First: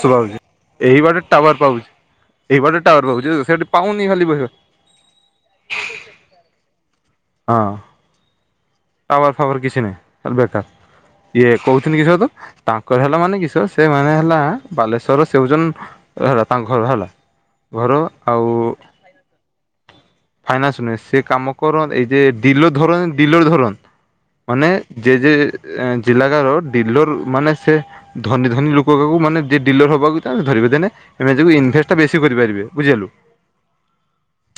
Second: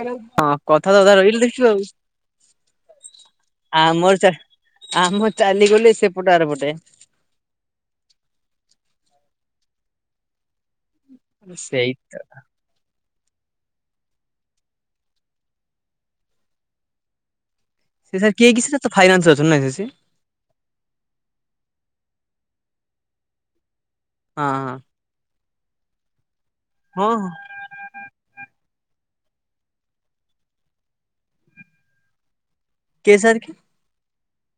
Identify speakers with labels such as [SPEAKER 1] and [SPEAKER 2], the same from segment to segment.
[SPEAKER 1] ଶୁଭାଯାଉଛି
[SPEAKER 2] କଥା
[SPEAKER 1] ଏଇ
[SPEAKER 2] ତଥା
[SPEAKER 1] ବାଟେ
[SPEAKER 2] ରହିଲ
[SPEAKER 1] ଟାୱାର
[SPEAKER 2] ଦେଖିଲ
[SPEAKER 1] ପାଉଛି ଏଇ ବାଟେ ଟାୱାର
[SPEAKER 2] ଆଉ
[SPEAKER 1] ପାଉଛି ସେଠି ପାଉନି ଖାଲି
[SPEAKER 2] ଆମର
[SPEAKER 1] ବହିବା
[SPEAKER 2] ଆମ ଚାଲିଗଲେ ସେପଟେ ଆର ପଟେ।
[SPEAKER 1] ହଁ। ଫୱର କିଛି ନାହିଁ ଖାଲି ବେକାର। ଇଏ
[SPEAKER 2] ସେଇ
[SPEAKER 1] କହୁଛନ୍ତି କି ସତ ତାଙ୍କ ହେ ହେ ମାନେ କିସ ସେ ମାନେ ହେଲା ବାଲେଶ୍ଵରର ସେ ହେଉଛନ୍ ହେଲା ତାଙ୍କ ଘର ହେଲା। ଘର
[SPEAKER 2] ସେ ସାର୍
[SPEAKER 1] ଆଉ
[SPEAKER 2] କିଏ କିଛି ତ ଫାଇନାନ୍ସରେ ଅଛନ୍ତି ନା କିରେ ସିଏ?
[SPEAKER 1] ଫାଇନାନ୍ସ ନୁହେଁ ସେ କାମ କର ଏଇ ଯେ ଦିଲୋ ଧର ଦିଲୋ ଧରନ
[SPEAKER 2] ହଁ
[SPEAKER 1] ମାନେ ଜେଜେ ଏ ଜିଲ୍ଲାକା ରୋଡ
[SPEAKER 2] ହଁ
[SPEAKER 1] ଡିଲ୍ଲର
[SPEAKER 2] ହଁ ହଁ
[SPEAKER 1] ମାନେ ସେ ଧନୀ ଧନୀ ଲୋକ ପକେବୁ ମାନେ ଡେ-ଡିଲର ହବାକୁ ଚାହୁଁ ଧରିବେ ଦେନେ ଏମେ ତାକୁ ଇନଭେଷ୍ଟ ବେଶୀ କରିପାରିବେ।
[SPEAKER 2] କେ ସାର କି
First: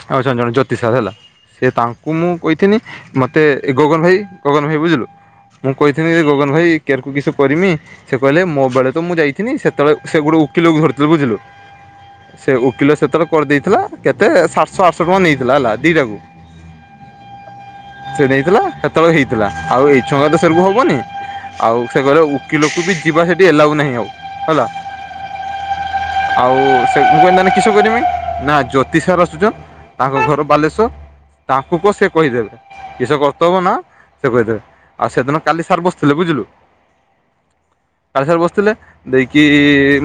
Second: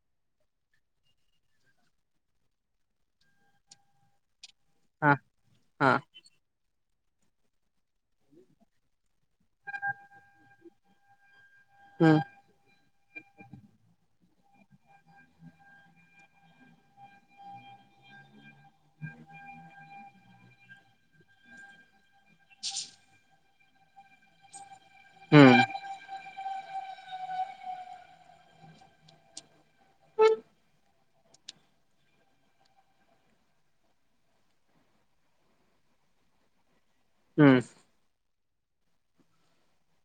[SPEAKER 1] [unintelligible] ଜଣେ ଜଣେ ଜ୍ୟୋତି ସାର ହେଲା ସେ ତାଙ୍କୁ ମୁଁ କହିଥିଲି ମତେ ଗଗନ ଭାଇ ଗଗନ ଭାଇ ବୁଝିଲୁ
[SPEAKER 2] ହଁ
[SPEAKER 1] ମୁଁ
[SPEAKER 2] ହଁ
[SPEAKER 1] କହିଥିଲି ଯେ ଗଗନ ଭାଇ କେୟାରକୁ କିଛି କରିମି ସେ କହିଲେ ମୋ ବେଳେ ତ ମୁଁ ଯାଇଥିନି ସେତେବେଳେ ସେ ଗୋଟେ ଓକିଲକୁ ଧରିଥିଲେ ବୁଝିଲୁ।
[SPEAKER 2] ହୁଁ
[SPEAKER 1] ସେ ଓକିଲ ସେତେବେଳେ କରିଦେଇଥିଲା କେତେ ସାତଶହ ଆଠ ଶହ [unintelligible] ଟଙ୍କା ନେଇଥିଲା ହେଲା ଦିଟାକୁ ସେ ନେଇଥିଲା ସେତେବେଳେ ହେଇଥିଲା ଆଉ ଏଇ ଟଙ୍କା ତ ସେରକୁ ହବନି ଆଉ ସେ ଘ ଉକିଲକୁ ବି ଯିବା ସେଠି ଏଲାଗୁ ନାହିଁ ଆଉ ହେଲା
[SPEAKER 2] ହୁଁ
[SPEAKER 1] ଆଉ [inaudible] [unintelligible] ତାଙ୍କ ଘର ବାଲେଶ୍ଵର ତାଙ୍କୁ କ ସେ କହିଦେବେ କିସ କର୍ତ୍ତବ ନା ସେ କହିଦେବେ ଆଉ ସେଦିନ କାଲି ସାର୍ ବସିଥିଲେ ବୁଝିଲୁ।
[SPEAKER 2] ହୁଁ!
[SPEAKER 1] ସାର୍ ବସିଥିଲେ ଦେଇକି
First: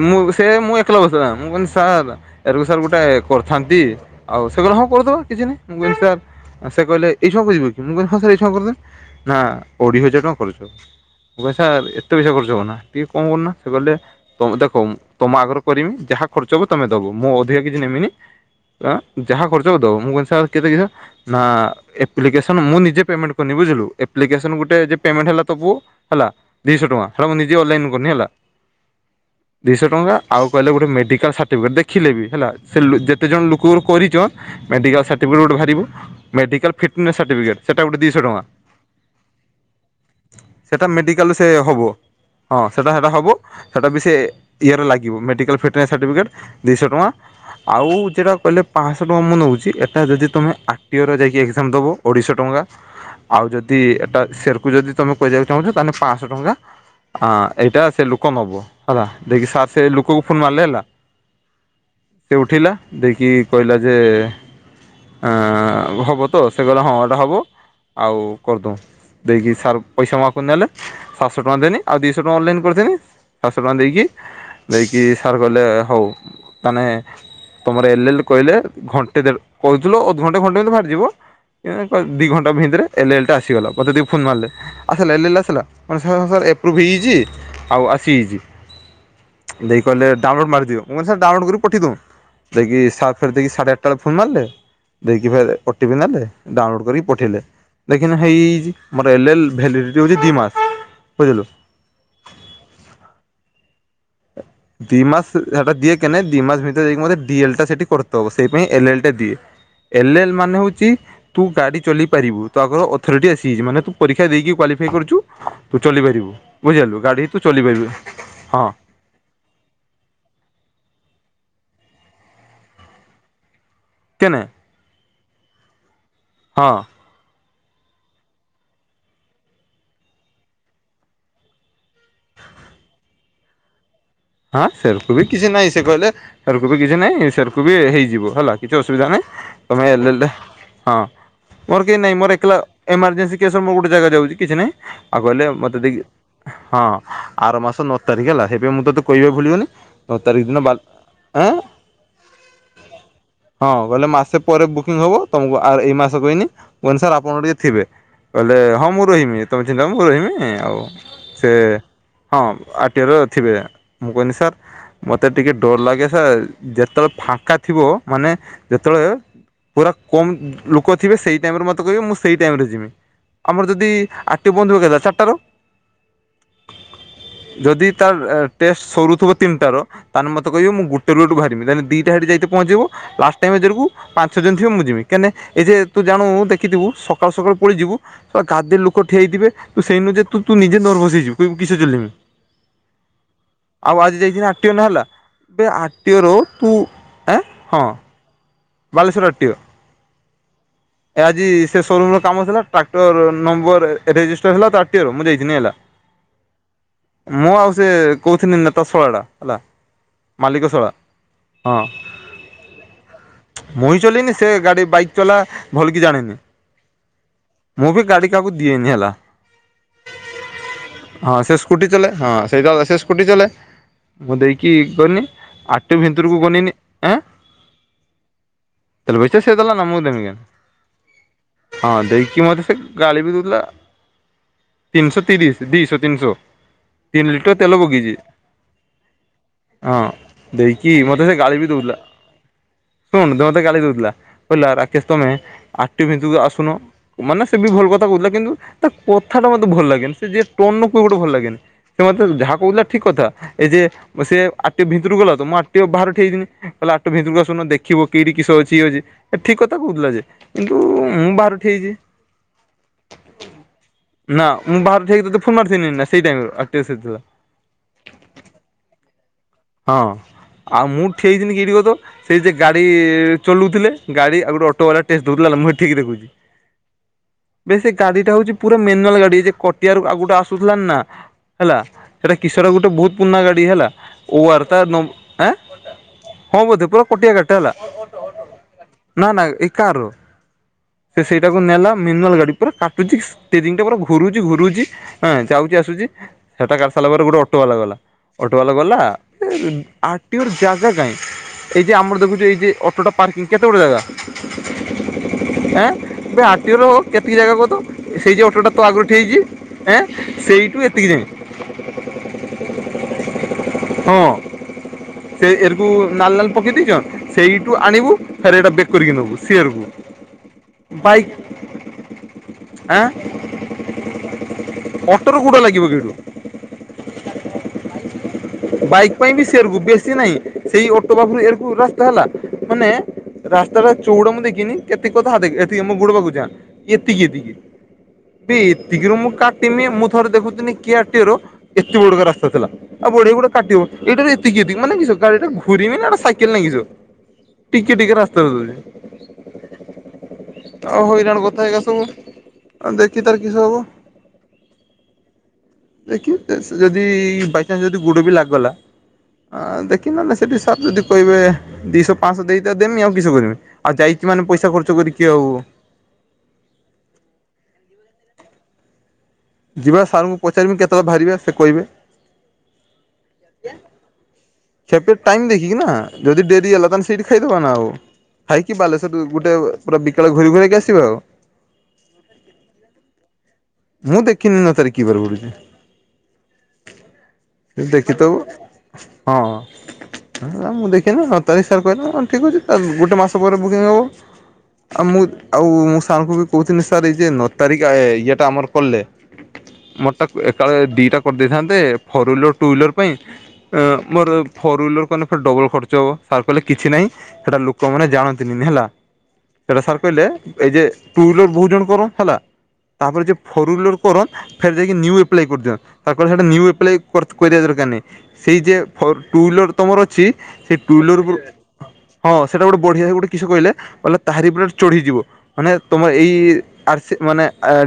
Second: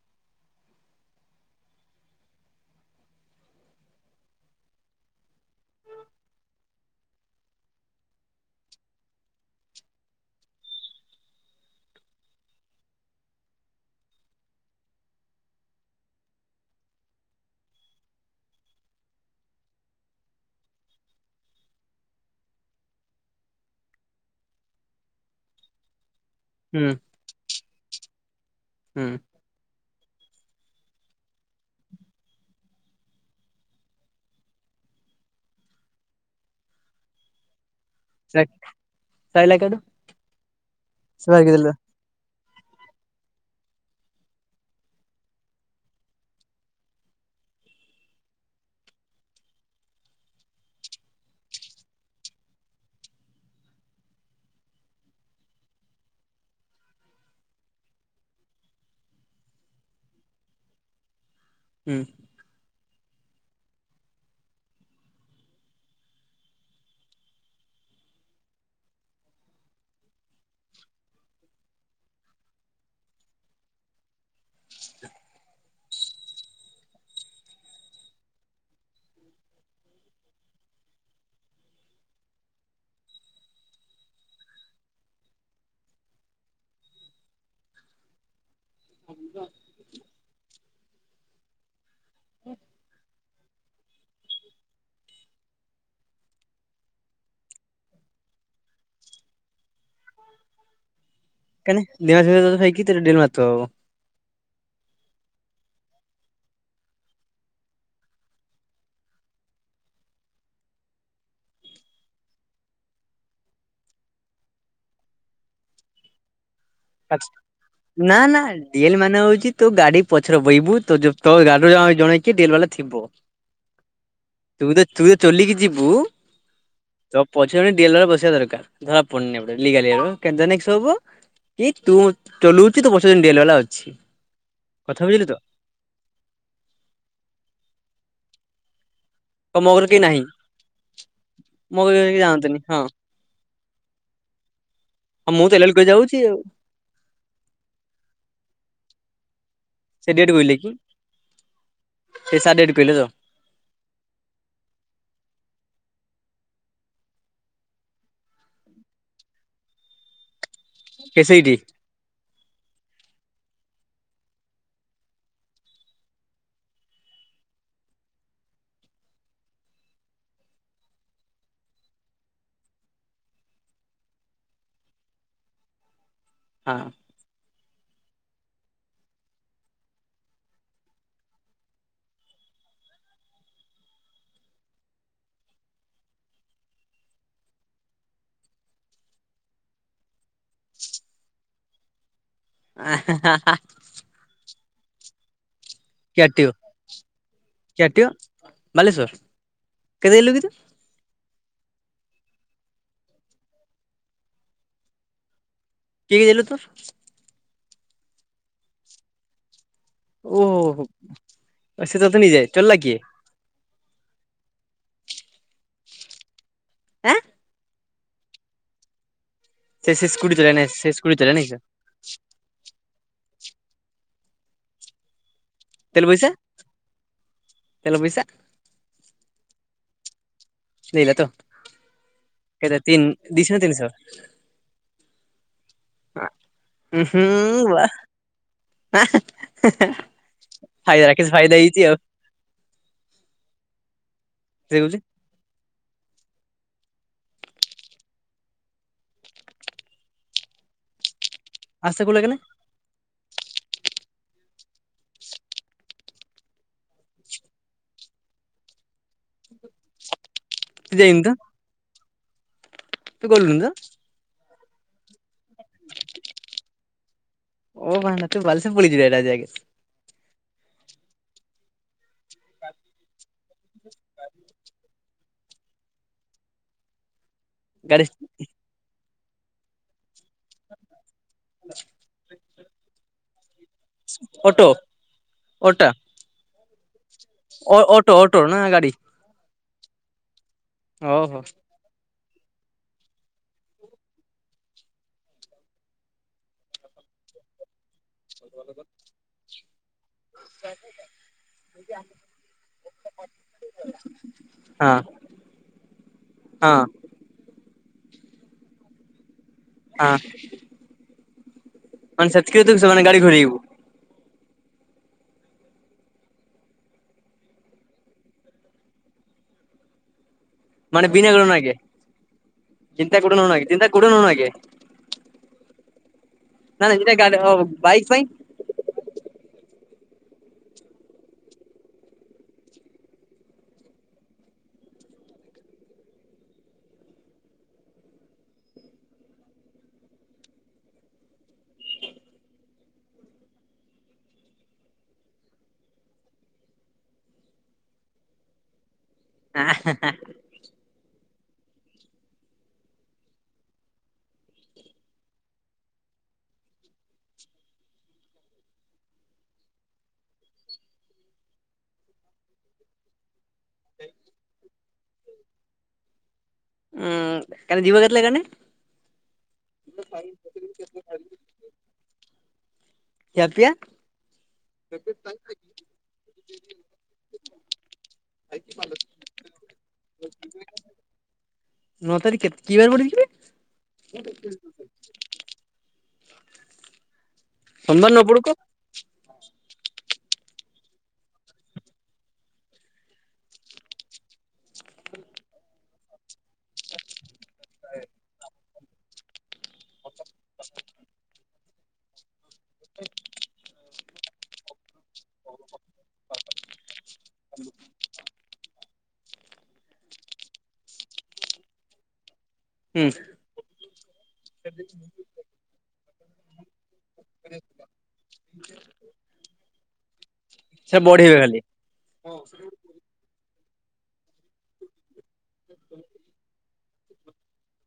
[SPEAKER 1] ମୁଁ ସେ ମୁଁ ଏକଲା ବସିଥିଲା ମୁଁ କହଥିଲି ସାର୍ ଏରକୁ ସାର୍ ଗୋଟେ କରିଥାନ୍ତି ଆଉ ସେ କହିଲେ ହଁ କରିଦେବା କିଛି ନାହିଁ ମୁଁ କହିଲି ସାର୍ ସେ କହିଲେ ଏଇ ସବୁ [unintelligible] ନା ଅଢ଼ଏ ହଜାର ଟଙ୍କା ଖର୍ଚ୍ଚ ହେବ ମୁଁ କହିଲି ସାର୍ ଏତେ ପଇସା ଖର୍ଚ୍ଚ ହେବ ନା ଟିକିେ କଣ କରୁନା ସେ କହିଲେେ ଦେଖ ତୁମ ଆଗରୁ କରିମି ଯାହା ଖର୍ଚ୍ଚ ହେବ ତୁମେ ଦେବ ମୁଁ ଅଧିକା କିଛି ନେମିନି ଯାହା ଖର୍ଚ୍ଚହବ ଦବୁ ମୁଁ କହିଲି ସାର୍ [unintelligible] ମୁଁ ନିଜେ ପେମେଣ୍ଟ କଲି ବୁଝିଲୁ ଆପ୍ଲିକେସନ ଗୋଟେ ଯୋଉ ପେମେଣ୍ଟ୍ ହେଲା ଦବୁ ହେଲା ଦିଶହ
[SPEAKER 2] ହୁଁ
[SPEAKER 1] ଟଙ୍କା ହେଲା ମୁଁ ନିଜେ ଅନଲାଇନ କଲି ହେଲା
[SPEAKER 2] ହୁଁ
[SPEAKER 1] ଦିଇଶହ ଟଙ୍କା ଆଉ କହିଲେ ଗୋଟେ ମେଡିକାଲ ସାର୍ଟିଫିକେଟ ଦେଖିଲେ ବି ହେଲା ଯେତେ ଜଣ ଲୋକ କରିଛ ମେଡ଼ିକାଲ୍ ସାର୍ଟିଫିକେଟ ଗୋଟେ ବାହାରିବୁ ମେଡ଼ିକାଲ୍ ଫିଟନେସ୍ ସାର୍ଟିଫିକେଟ୍ ସେଟା ଗୋଟେ ଦିଇଶହ ଟଙ୍କା
[SPEAKER 2] ସଇଲା କାଠୁ
[SPEAKER 1] ସେଟା ମେଡିକାଲ
[SPEAKER 2] ହୁଁ
[SPEAKER 1] ସେ ହବ ହଁ ସେଇଟା ସେଇଟା ହେବ ସେଇଟା ବି ସେ ଇଏରେ ଲାଗିବ ମେଡ଼ିକାଲ ଫିଟନେସ୍ ସାର୍ଟିଫିକେଟ୍ ଦୁଇଶହ ଟଙ୍କା ଆଉ ଯେଉଁଟା କହିଲେ ପାଞ୍ଚଶହ ଟଙ୍କା ମୁଁ ନେଉଛି ଏଟା ଯଦି ତମେ ଆରଟିର ଯାଇକି ଏକ୍ଜାମ ଦେବ ଅଢେଇଶହ ଟଙ୍କା ଆଉ ଯଦି ଏଟା ସେରକୁ ଯଦି ତମେ କ କହିିବାକୁ ଚାହୁଁଛ ତାହେଲେ ପାଞ୍ଚଶହ ଟଙ୍କା ଏଇଟା ସେ ଲୋକ ନେବ ହେଲା ଯକି ସାର୍ ସେ ଲୋକକୁ ଫୋନ୍ ମାରିଲେ ହେଲା ସେ ଉଠିଲା ଦେଖି କହିଲା ଯେ ହେବ ତ ସେ କହିଲା ହଁ ଏଇଟା ହେବ ଆଉ କରିଦଉ ଦେଇକି ସାର୍ ପଇସା ମକୁ ନେଲେ ସାତଶହ ଟଙ୍କା ଦେନି ଆଉ ଦୁଇଶହ ଟଙ୍କା ଅନଲାଇନ୍ କରିଦେନି ସାତଶହ ଟଙ୍କା ଦେଇକି ଦେଇକି ସାର୍ କହିଲେ ହଉ ତାାନେ ତୁମର ଏଲ୍ ଏଲ୍ କହିଲେ ଘଣ୍ଟେ ଦେଢ଼ କହୁଥିଲୁ ଅଧଘଣ୍ଟେ ଘଣ୍ଟେ ମତି ବାହାରିଯିବ ଦୁଇ ଘଣ୍ଟା ଭିତରେ ଏଲ୍ଏଏଲ୍ଟା ଆସିଗଲା ମୋତେ ଟିକେ ଫୋନ୍ ମାରିଲେ ଆସିଲା ଏଲ୍ଏଲ ଆସିଲା କେ ସାର୍ ଏପ୍ରୁଭ୍ ହେଇଯାଇଛି ଆଉ ଆସିଯାଇଛି ଦେଇକି କହିଲେ ଡାଉନଲୋଡ଼୍ ମାରିଦିବ ମୁଁ କହିଲି ସାର୍ ଡାଉନଲୋଡ଼୍ କରି ପଠାଇଦେଉ ଦେଇକି ସାର୍ ଫ ଦେଇକି ସାଢ଼େ ଆଠଟ ବେଳେ ଫୋନ୍ ମାରିଲେ ଦେଇକି ଫ ଓଟି ପି ନେଲେ ଡାଉନଲୋଡ୍ କରିକି ପଠେଇଲେ ଦେଖିନ ହେଇ ମୋର ଏ ହଉଛି ଦି ମାସ ବୁଝିଲୁ
[SPEAKER 2] [inaudible]
[SPEAKER 1] ଦି ମାସ ସେଟା ଦିଏ କେ ଦି ମାସ ଭିତରେ ଯକିେ ଏଲା ସେଠି କରବ ସେଇ ଏଲଲ ଟା ଦି ଏଲଲ ମାନେ ହଉଛି ତୁ ଗାଡି ଚଲିପାରିବୁ ତ ଆଗର ଅଥରି ଆସିଯାଇଛି ମାନେ ତୁ ପରୀକ୍ଷା ଦେଇକି କ୍ୱାଲିଫ କରୁଛୁ ତୁ ଚକିପରିପାର ବୁଝିପାରିଲୁ ଗାଡି ତୁ ଚଲେଇପରିବୁ।
[SPEAKER 2] ତୁ ଗାଡି ପଛର ବଇବୁ ତ ତୋ ଗାଡି ପଛରେ କିଏ ଜଣେ ଡି ଏଲ୍ ବାଲା ଥିବ।
[SPEAKER 1] କିନେ
[SPEAKER 2] ତୁ ତ ତୁ ତ ଚଲିକି ଯିବୁ
[SPEAKER 1] ହଁ!
[SPEAKER 2] ତୋ ପଛରେ ଡିଏଲ୍ ବସିବା ଦରକାର [inaudible] କି ତୁ ଚଲଉଛିୁ ତୁ ପଛ ଦିନ ଡେଲ ବାଲା ଅଛି
[SPEAKER 1] ହଁ
[SPEAKER 2] କଥା
[SPEAKER 1] ସେରକୁ ବି
[SPEAKER 2] ବୁଝିଲୁ ତ
[SPEAKER 1] କିଛି ନହିଁ ସେ କହିଲେ ସେରକୁ ବି କିଛି ନହିଁ ସେରକୁ ବି ହେଇଯିବ। ହେ କିଛି ଅସୁବିଧାନାହିଁ
[SPEAKER 2] ମୋ ଘରେ କେହି ନାହିଁ।
[SPEAKER 1] ତମେଲେ ହଁ
[SPEAKER 2] ମୋ
[SPEAKER 1] ମୋର କେହି
[SPEAKER 2] ଆଗରେ
[SPEAKER 1] ନାଇଁ ମୋର ଏକଲା
[SPEAKER 2] ଜାଣନ୍ତିନି ହଁ
[SPEAKER 1] ଏମର୍ଜେନ୍ସୀ କେସ ସବୁ ଗୋଟେ ଜାଗା ଯାଉଛି କିଛିାଇଁ ଆଉ କହିଲେ
[SPEAKER 2] ମୁଁ ତ ଏଲ ଏଲ
[SPEAKER 1] ମତେ
[SPEAKER 2] କରି
[SPEAKER 1] ଟିକେ
[SPEAKER 2] ଯାଉଛି ଆଉ
[SPEAKER 1] ହଁ ଆର ମାସ ନଅ ତାରିଖ ହେଲା ସେପାଇ ମୁଁ ତତେ [unintelligible] କନିି
[SPEAKER 2] ସେ ଡେଟ୍ କହିଲେ କି ସେ ସାର୍ ଡେଟ୍ କହିଲେ ତ
[SPEAKER 1] ସାର୍ ଆପଣଙ୍କ ଟିକେଥିବେ କହିଲେ ହଁ ମୁଁ ରହମି ତମେ ଚିହ ମୁଁ ରହିବି ଆଉ!
[SPEAKER 2] କେ
[SPEAKER 1] ସେ
[SPEAKER 2] ସେଇଠି
[SPEAKER 1] ହଁ ଆଟି ର ଥିବେ। ମୁଁ କହନି ସାର୍ ମୋତେ ଟିକେ ଡୋର ଲାଗେ ସାର୍ ଯେତେବେଳେ ଫାଙ୍କା ଥିବ ମାନେ ଯେତେବେଳେ ପୁରା କମ୍ ଲୋକ ଥିବେ। ସେଇ ଟାଇମରେ ମୋତେ କହିବେ ମୁଁ ସେଇ ଟାଇମରେ ଯିବି। ଆମର ଯଦି ଆରଟିଓ ବନ୍ଦ କେତବଳେ ଚାରିଟାରେ।
[SPEAKER 2] ହଁ।
[SPEAKER 1] ଯଦି ତା ଟେଷ୍ଟ ସରୁଥିବ ତିନିଟାର ତାହେଲେ ମତେ କହିବେ ମୁଁ ଗୁଟେ ରୁ ଏଠୁ ବାହାରିବି। ତାହେ ଦିଇଟା ହେ ଯାଇ ତେ ପହଞ୍ଚିବୁ। ଲାଷ୍ଟ ଟାଇମ୍ ଏଜରକୁ ପାଞ୍ଚ ଜଣ ଥିବ ମୁଁ ଯିବି। କାହିଁକ ଏ ଯେ ତୁ ଜାଣୁ ଦେଖିଥିବୁ ସକାଳୁ ସକାଳୁ ପଳେଇ ଯିବୁ ଗାଦେ ଲୋକ ଠିଆଇଥିବେ ତ ସେଇନୁ ଯେ ତୁ ତୁ ନିଜେ ନର୍ଭସ୍ ହେଇଯିବୁୁ କିଛି ଚଲମି। ଆଉ ଆଜି ଯାଇଚି ନା ନ ହେଲା। ଏବେ ଆରଟିଓ ର
[SPEAKER 2] କ୍ୟାଟିଓ
[SPEAKER 1] ତୁ ଆଁ ହଁ।
[SPEAKER 2] କ୍ୟାଟିଓ
[SPEAKER 1] ବାଲେଶ୍ୱର ଆରଟିଓ
[SPEAKER 2] କେତେ ଯାଇଲୁ କି ତୁ
[SPEAKER 1] ଆଜି ସେ ସୋରୁମ୍ ର କାମ ଥିଲା ଟ୍ରାକ୍ଟର ନମ୍ବର ରେଜିଷ୍ଟର ହେଲା ତଅର୍ଟିଓ ର ମୁଁ ଯାଇଁଥିଲି ହେଲା।
[SPEAKER 2] କେ କି ଦେଲ ତୁ।
[SPEAKER 1] ମୁଁ ଆଉ ସେ କହୁଥିଲି ନା ତା ଶଳା ଟା ହେଲା।
[SPEAKER 2] ଓହୋ
[SPEAKER 1] ମାଲିକ
[SPEAKER 2] ହୋ
[SPEAKER 1] ଶଳା
[SPEAKER 2] ସେ ତତେ ନିଇଯାଏ ଚାଲିଲା କିଏ?
[SPEAKER 1] ମୁହିଁ ଚଲନି ସେ ଗାଡି ବାଇକ ଚଲା ଭଲ କି ଜାଣିନି।
[SPEAKER 2] ଆଁ?
[SPEAKER 1] ମୁଁ ବି ଗାଡି କାହାକୁ ଦିଏନି ହେଲା।
[SPEAKER 2] ସେ ସେ ସ୍କୁଟି ଚଲାଏ ନା ସେ ସ୍କୁଟି
[SPEAKER 1] ହଁ
[SPEAKER 2] ଚଲାଏ ନାଇଁ
[SPEAKER 1] ସେ ସ୍କୁଟି ଚଲାଏ ହଁ ସେଇଟା ସେ ସ୍କୁଟି ଚଲାଏ। ମୁଁ ଦେଇକି ଗଲିି। ଆର୍ତିଓ
[SPEAKER 2] ତେଲ ପଇସା
[SPEAKER 1] ଭିତର କୁୁ ଗନିନି ଆଁ।
[SPEAKER 2] ତେଲ ପଇସା
[SPEAKER 1] ତେଲ ପଇସା ସିଏ ଦେଲାନା ମୁଁ ଦେମିକାଇଁ।
[SPEAKER 2] ଦେଇଲା ତ
[SPEAKER 1] ହଁ ଦେଇକି ମତେ ସେ
[SPEAKER 2] କେତେ ତିନ
[SPEAKER 1] ଗାଳି ବି
[SPEAKER 2] ଦିଶହ ନା
[SPEAKER 1] ଦଉଥିଲା।
[SPEAKER 2] ତିନିଶହ
[SPEAKER 1] ତିନିଶହ ତିରିଶି ଦିଶହ ତିନିଶହ
[SPEAKER 2] ଉଁ ହୁଁ
[SPEAKER 1] ତିନି ଲିଟର ତେଲ
[SPEAKER 2] ବା
[SPEAKER 1] ପକେଇଛି ହଁ ଦେଇକି
[SPEAKER 2] ଫାଇଦା
[SPEAKER 1] ମତେ
[SPEAKER 2] ରାକେଶ
[SPEAKER 1] ସେ
[SPEAKER 2] ଫାଇଦା
[SPEAKER 1] ଗାଳି ବି
[SPEAKER 2] ହେଇଛି
[SPEAKER 1] ଦଉଥିଲା।
[SPEAKER 2] ଆଉ
[SPEAKER 1] ଶୁଣ ତମ ତେ ଗାଳି ଦଉଥିଲା। ପହିଲା
[SPEAKER 2] ସେ କହୁଛି
[SPEAKER 1] ରାକେଶ ତମେ ଆଟି ଭି ଆସୁନ ମାନେ ସେ ବି ଭଲ କଥା କହୁଥିଲା। କିନ୍ତୁ ତା କଥା ଟା ମୋତେ ଭଲ ଲାଗେନି ସେ ଯିଏ ଟୋନ କୁହେ ମୋତେ ଭଲ ଲାଗେନି। ସେ
[SPEAKER 2] ଆଶା କୁ
[SPEAKER 1] ମତେ
[SPEAKER 2] ଲାଗେନା
[SPEAKER 1] ଯାହା କହୁଥିଲା ଠିକ୍ କଥା। ଏଇ ଯେ ସେ ଟ ଭିତରୁକୁ ଗଲା ତ ମୁଁ ଆକଟିବା ବାହାରେ ଇନି କହିଲା ଆକଟିବା ଭିତରକୁ ଆସୁନ। ଖଖିବ କିଠ କିସ ଅଛି ଇଏ ଅଛି ଠିକ କଥା କହୁଥିଲା ଯେ। କିନ୍ତୁ
[SPEAKER 2] ତୁ ଯାଇନୁ
[SPEAKER 1] ମୁଁ
[SPEAKER 2] ତ
[SPEAKER 1] ବାହାର ଠିଆ ହେଇଛି।
[SPEAKER 2] ତୁ ଗଲୁନୁ ଯା।
[SPEAKER 1] ବାହାର ଠିଆ ହେଇକି ତତେ ଫୋନ୍ ମାଥନି ନି ନା ସେଇ ଟାଇମ ଆକ୍ଟିବା ଥିଲା। ହଁ ଆଉ ମୁଁ ଠେଇ ଦିନି କିଠ କ ତ। ସେଇ ଯେ ଗାଡି ଚଲୁଥିଲେ ଗାଡି ଆଉ ଗୋଟେ ଅଟୋ ବାଲା [unintelligible] ଦୁିଲ ମୁଁ ଠିକ ଦେଖୁଛି। ବେଶ ସେ ଗାଡିଟା ହଉଛି ପୁର ମେୁନାଲ୍ ଗାଡି। ତେ ଯେ ପଟିଆରୁ ଆ ଆସୁନଥିଲା ନା ହେଲା ସେଟା କିଶୋର ଗୋଟେ ବହୁତ ପୁରଣା ଗାଡି ହେଲା। [unintelligible] ଓାର ତା ନ ହଁ ବୋଧେ। ପୁରା କଟିଆ ଗାଡିଟା ହେଲା
[SPEAKER 2] ଅ ଅଟୋ ଅଟୋ ନା ଗାଡି।
[SPEAKER 1] ନା ନା ଏଇ କାର ସେ
[SPEAKER 2] ଓହୋ ହଁ
[SPEAKER 1] ସେଇଟାକୁ ନେଲା ମିନଲ ଗାଡି। ପୁରା କାଟୁଛି ଷ୍ଟେରିଙ୍ଖ ଟା ପୁରା ଘୁରୁଛି ଘୁରୁଛି ହଁ ଯାଉଛି ଆସୁଛି ସେଟା କାଟି ସାରିଲା ପରେ ଗୋଟେ ଅଟୋ ବାଲା ଗଲା। ଅଟୋ ବାଲା ଗଲା [unintelligible] ଆ ଆଟିର ଜ୍ଗା କାହିଁ ଏଇ ଯେ ଆମର ଦେଖୁଛୁ ଏଇ ଯେ ଅଟୋଟା ପାର୍କିଂ କେତେ ଗୋଟଏ ଜାଗା
[SPEAKER 2] ହଁ
[SPEAKER 1] ଏଁ ଏ ଆର୍ଟିଓର କେତିକି ଜାଗା କହ ତ ସେଇ ଯୋଉ ଅଟୋଟା ତୋ ଆଗରୁ ଠିଆ ହେଇଛି। ଏଁ
[SPEAKER 2] ହଁ
[SPEAKER 1] ସେଇଠୁ ଏତିକି ଯାଏଁ।
[SPEAKER 2] ମାନେ ସେତକି ତୁ ସେମାନେ ଗାଡି ଘୋରେଇଇବୁ।
[SPEAKER 1] ହଁ ସେ ଏରଗୁ ନାଲ ନାଲ ପକେଇ ଦେଇଛ ସେଇଠୁ ଆଣିବୁ ଫେର ଏଇଟା ବେକ୍ କରିକି ନେବୁ ସିଏରଗୁ।
[SPEAKER 2] ମାନେ ବନା ଗନଗେ
[SPEAKER 1] ଆଁ
[SPEAKER 2] ଚିନ୍ତା କ ଚିନ୍ତା କଡନଗେ
[SPEAKER 1] ଅଟୋର ଗୋଡ଼ ଲାଗିବ କି ଏଠୁ
[SPEAKER 2] ନାନ୍ ଗାଡି ବାଇକ ପାଇଁ।
[SPEAKER 1] ବାଇକ୍ ପାଇଁ ବି ସେରକୁ ବେଶୀ ନାହିଁ ସେଇ ଅଟୋ ପାଖରୁ ଏରକୁ ରାସ୍ତା ହେଲା ମାନେ ରାସ୍ତା ଟା ଚଉଡା ମୁଁ ଦେଖିନି କେତିକ କଥାତିକି ମ ଗୋଡ ପାଖକୁ ଚାହାଁ ଏତିକି ଏତିକି ଏତିକିରୁ ମୁଁ କାଟିମି ମୁଁ ଥରେ ଦେଖୁିନି କିଆର ଏତେ ବଡକା ରାସ୍ତା ଥିଲା ଆଉ ବଢ ଗୁଡେ। କାଟିବ ଏଇଟ ଏତିକି ଏତିକି ମାନେ ଗାଡି ଟା ଘୁରିବିନା ଏଇଟା ସାଇକେଲ ନେଇକି ଯିବ ଟିକେ ଟିକେ ରାସ୍ତ ଦଉଛି। ଆଉ ହଇରାଣ ସବୁ ଆ ଦେଖି ତାର କିଛି ହବ ଦେଖି ଯଦି ବାଇଚାନ୍ସ ଯଦି ଗୋଡ ବି ଲାଗ ଗଲା ଦେଖି ନହେଲେ ସେଇଠି ସାର୍ ଯଦି କହିବେ ଦିଶହ ପାଶହ ଦେଇ ତ ଦେମି ଆଉ କିଶ କରମି। ଆଉ ଯାଇଛି ମାନେ ପଇସା ଖର୍ଚ। ଖର୍ଚ୍ଚ କରିକି ଆଉ
[SPEAKER 2] ଉୁଁ କାଲି ଯିବ କେତବେଲେ କାନେ
[SPEAKER 1] ଯିବା ସାରଙ୍କୁ ପଚାରିବି କେତେବେଳେ ବାହାରିବେ ସେ କହିବେ।
[SPEAKER 2] ଖିଆପିଆ?
[SPEAKER 1] ଖିଆପିଆ ଟାଇମ୍ ଦେଖିକି ନା ଯଦି ଡେରି ହେଲା ତାହେନେ ସେଇଠି ଖାଇଦବା ନା ଆଉ। ଖାଇକି ବାଲେଶ୍ଵର ଗୁଟେ ପୁରା ବିକାଳ ଘୁରି ଘୁରାକି ଆସିବା ଆଉ।
[SPEAKER 2] ନଅ ତାରିଖ କେତ କି ବାରେ ପଡୁଚି କିବେ?
[SPEAKER 1] ମୁଁ ଦେଖିନି ନଅ ତାରିଖ କି ବାରେ ପଡୁଛି। ତୁ
[SPEAKER 2] ସୋମବାର ନ
[SPEAKER 1] ଦେଖିଥୋବୁ।
[SPEAKER 2] ପଡୁ କ
[SPEAKER 1] ହଁ ନାଁ ମୁଁ ଦେଖିନି ନ ତାରିଖ ସାର୍ କହିଲେ ହଁ ମୁକହିଲି ଠିକ୍ ଅଛି ତାଲେ ଗୋଟେ ମାସ ପରେ ବୁକିଙ୍ଗ ହବ। ଆଉ ମୁଁ ତ୍ ଆଉ ମୁଶ୍ ତାଙ୍କୁ କୋହୁଥିନି ସାର୍ ଇ ଯେ ନଅ ତାରିଖ ଆଏ ଇଏଟା ଆମର କଲେ ମତ୍ ତାକ୍ ଏକାଳେ ଦିଇଟା କରିଦେଇଥାନ୍ତି। ଫୋର୍ୱିଲେର ଟୁ ହିଲର ପାଇଁ ମୋର ଫୋର୍ ହୱିଲର୍ ଡବଲ ଖର୍ଚ୍ଚ ହବ ସାର୍ କହିଲେ କିଛି ନାହିଁ ସେଟା ଲୋକମାନେ ଜାଣନ୍ତିନି ହେଲା। ସେଟା ସାର୍ କହିଲେ ଏଇ ଯେ ଟୁଲୋର୍ ବୋହୁତ ଜଣ କର ହେଲା।
[SPEAKER 2] ହୁଁ
[SPEAKER 1] ତାପରେ ଯ ଫୋରଉଇଲର୍ କର ଫେର୍ ଯାଇକି ନୀୟୁ ଆପ୍ଲାଏ କରିଦିଅନ୍ତି। ତା [unintelligible] ସେଟା ନ୍ୟୁ ଆପ୍ଲାଏ କରିଦବା ଦରକାର ନାହିଁ ସେଇ ଯେ ଟୁ ହଲର୍ ତୁମର ଅଛି ସେଇ ଟୁ
[SPEAKER 2] ସେଟା
[SPEAKER 1] ହଲର
[SPEAKER 2] ବଢେଇବେ ଖାଲି
[SPEAKER 1] ହଁ ସେଇଟା ଗୋଟେ ବଢ଼ିଆ ଗୋଟେ କିସ କହିଲେ। ବଲେ ତାହାରି ପୁର ଚଢିଯିବ। ମାନେ ତୁମର ଏଇ ଆ ସେ ମାନେ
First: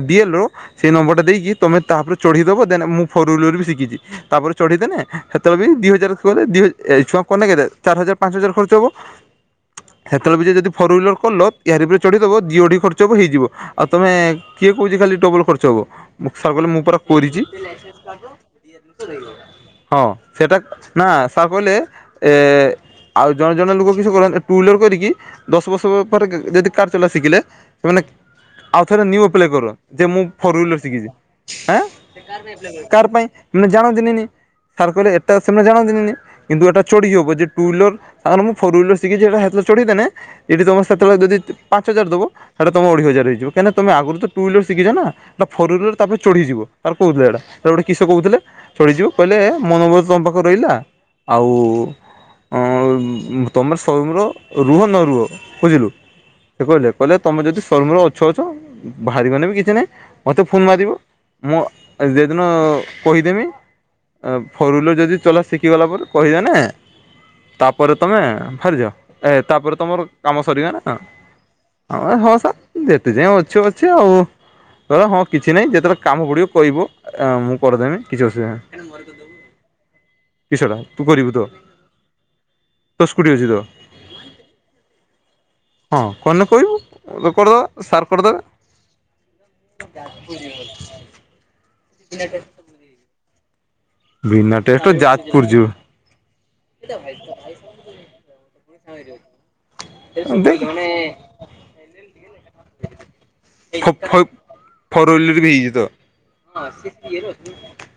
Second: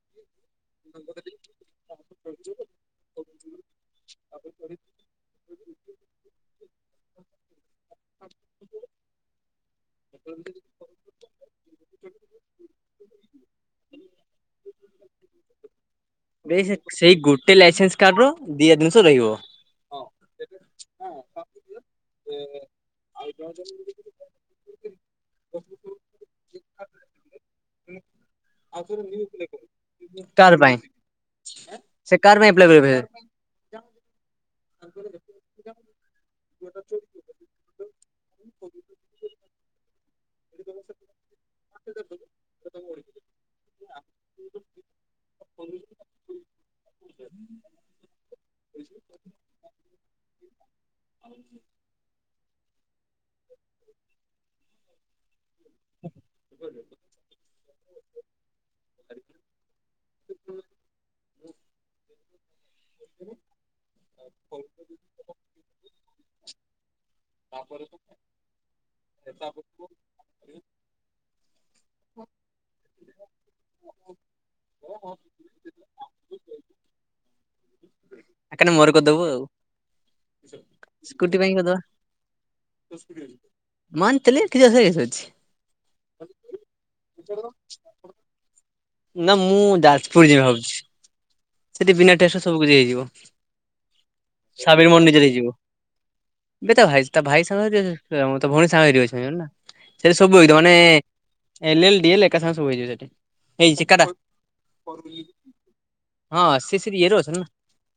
[SPEAKER 1] ଡିଏଲ ର ସେଇ ନମ୍ବର ଟା ଦେଇକି ତମେ ତାପରେ ଚଢେଇଦବ ଦେନ୍ ମୁଁ ଫୋର୍ୱିଲର ବି ଶିକିଛି ତାପରେ ଚଢିଦେଲେ ସେତେବେଳେ ବି ଦି ହଜାର ଦି ଛୁଆ କକ ଚାରି ହଜାର ପାଞ୍ଚ ହଜାର ଖର୍ଚ୍ଚ ହବ ସେତେବେଳେ ବି ଯଦି ଫୋର ହଲର କଲ ଏିରେ ଚଢିଦବ ଦିଢି ଖର୍ଚ ହବ ହେଇଯିବ ଆଉ ତମେ କିଏ କହୁଛି ଖାଲି ଖର୍ଚ୍ଚ ହବ
[SPEAKER 2] ସେଇ ଗୋଟେ ଲାଇସେନ୍ସ କାର୍ଡ ର ଦି ଜିନିଷ ରହିବ।
[SPEAKER 1] ହଁ ସେଇଟା ନା ସାର୍ କହିଲେ ଏ ଆଉ ଜଣେ ଜଣେ ଲୋକ କିଛି କ ଟୁ ହଲର କରିକି ଦଶ ବର୍ଷ ପରେ ଯଦି କାର୍ ଚଲା ଶିଖିଲେ ସେମାନେ ଆଉ ଥରେ ନିପ୍ କର ଯେ ମୁଁ
[SPEAKER 2] କାର ପାଇଁ
[SPEAKER 1] ଶିଖିଛି
[SPEAKER 2] ସେ କାର ପାଇଁ ଆପ୍ଲାଏ କରିବେ
[SPEAKER 1] କ ପାଇଁ
[SPEAKER 2] କାହିଁକି
[SPEAKER 1] ମାନେ ଜାଣନ୍ତି ସାର୍ କହିଲେ ଏଟା ସେମାନେ ଜଣନ୍ତିିନନି କିନ୍ତୁ ଏଟାଢି ହବ ଯେ ଟୁ ହଲର ତା ମୁଁ ଫୋର ହଲର ଶିଖି ସେଟା ସେ ଚଢିଦେ ଏଠି ତମେ ସେତେବେଳେ ଯଦି ପାଞ୍ଚ ହଜାର ଦବ ତାହେଲେ ତମ ଅଢି ହଜାରଇିବ କାହିଁକି ତମ ଆଗରୁ ତ ଟୁ ହର ଶିଖିଛ ନା ଟା ଫ ତାପରେ ଚଢିଯିବ ତାର କହୁଥିଲେ ଏଇଟା ଗୋଟେ କିଷ କହୁଥିଲେ ଚଢିଯିବ କହିଲେ ମନୋଭଜ ତମ ପାଖରେ ରହିଲା ଆଉ ଅ ତମର ସଵୟର ରୁହ ନ ରୁହ ବୁଝିଲୁ ସେ କହିଲେ କହିଲେ ତମେ ଯଦି ସ୍ୱରମର ଅଛ ଅଛ ବାହାରିିବନେ ବି କିଛି ନାହିଁ। ଫୋନ୍ ମାରିବ ମୁଁଦିନ କହିଦେମି ଫୋର୍ ହ୍ଲର ଯଦି ଚଲା ଶିଖିଗଲା ପରେ କହିବ ନା ତାପରେ ତମେ ବାହାରିଯ ଏ ତାପରେ ତମର କାମ ସରିଗ ନା ଆଉ ହସା ଦେ ତୁ ଯାଇ ଅଛୁ ଅଛେ ଆଉ କ ହଁ କିଛି ନାହିଁ ଯେତେବେଳେ କାମ ପଡ଼ିବ କହିବ ଆ ମୁଁ କରିଦେବି
[SPEAKER 2] ଆ କାନେ ମର କ ଦବୁ ଆଉ
[SPEAKER 1] କିଛଟା ତୁ କରିବୁ ତ ତୋ ସ୍କୁଟି ଅଛି ତ
[SPEAKER 2] ମନ ତଥିଲେ କିଛି ସେ କି ସଛି
[SPEAKER 1] ହଁ କହ କହିବୁ ରୋୋକଡ଼ଦ ସାର୍କଡ଼ଦ
[SPEAKER 2] ନା ମୁଁ ଯାଜପୁର ଯିବ ଭାବୁଛି େ ବିନା ଟେଷ୍ଟ ସବୁଛି ହେଇଯିବ ହ
[SPEAKER 1] ବିନା
[SPEAKER 2] ସାବର
[SPEAKER 1] ଟେଷ୍ଟରେ
[SPEAKER 2] ମନ ନିଜେ
[SPEAKER 1] ଯାଜପୁର
[SPEAKER 2] ଯିବ
[SPEAKER 1] ଯିବୁ
[SPEAKER 2] ବେତା ଭାଇ ତା ଭାଇ ସ ତ ଭଉଣୀ ସାଙ୍ଗ ଏଇଠି ଅଛନ୍ତି ନା। ସେ ସବୁ ହେଇଥ ମାନେ
[SPEAKER 1] ଦେଖ
[SPEAKER 2] ଏଲ୍ ଏଲ ଡିଏଲେ ଏକା ସାଙ୍ଗରେ ସବୁ ହେଇଯିବ ସେଠି
[SPEAKER 1] ଫ ଫ
[SPEAKER 2] [unintelligible]
[SPEAKER 1] ହଁ ସେ
[SPEAKER 2] ଇଏରେ ଅଛନ୍ତି ନା।
[SPEAKER 1] [unintelligible]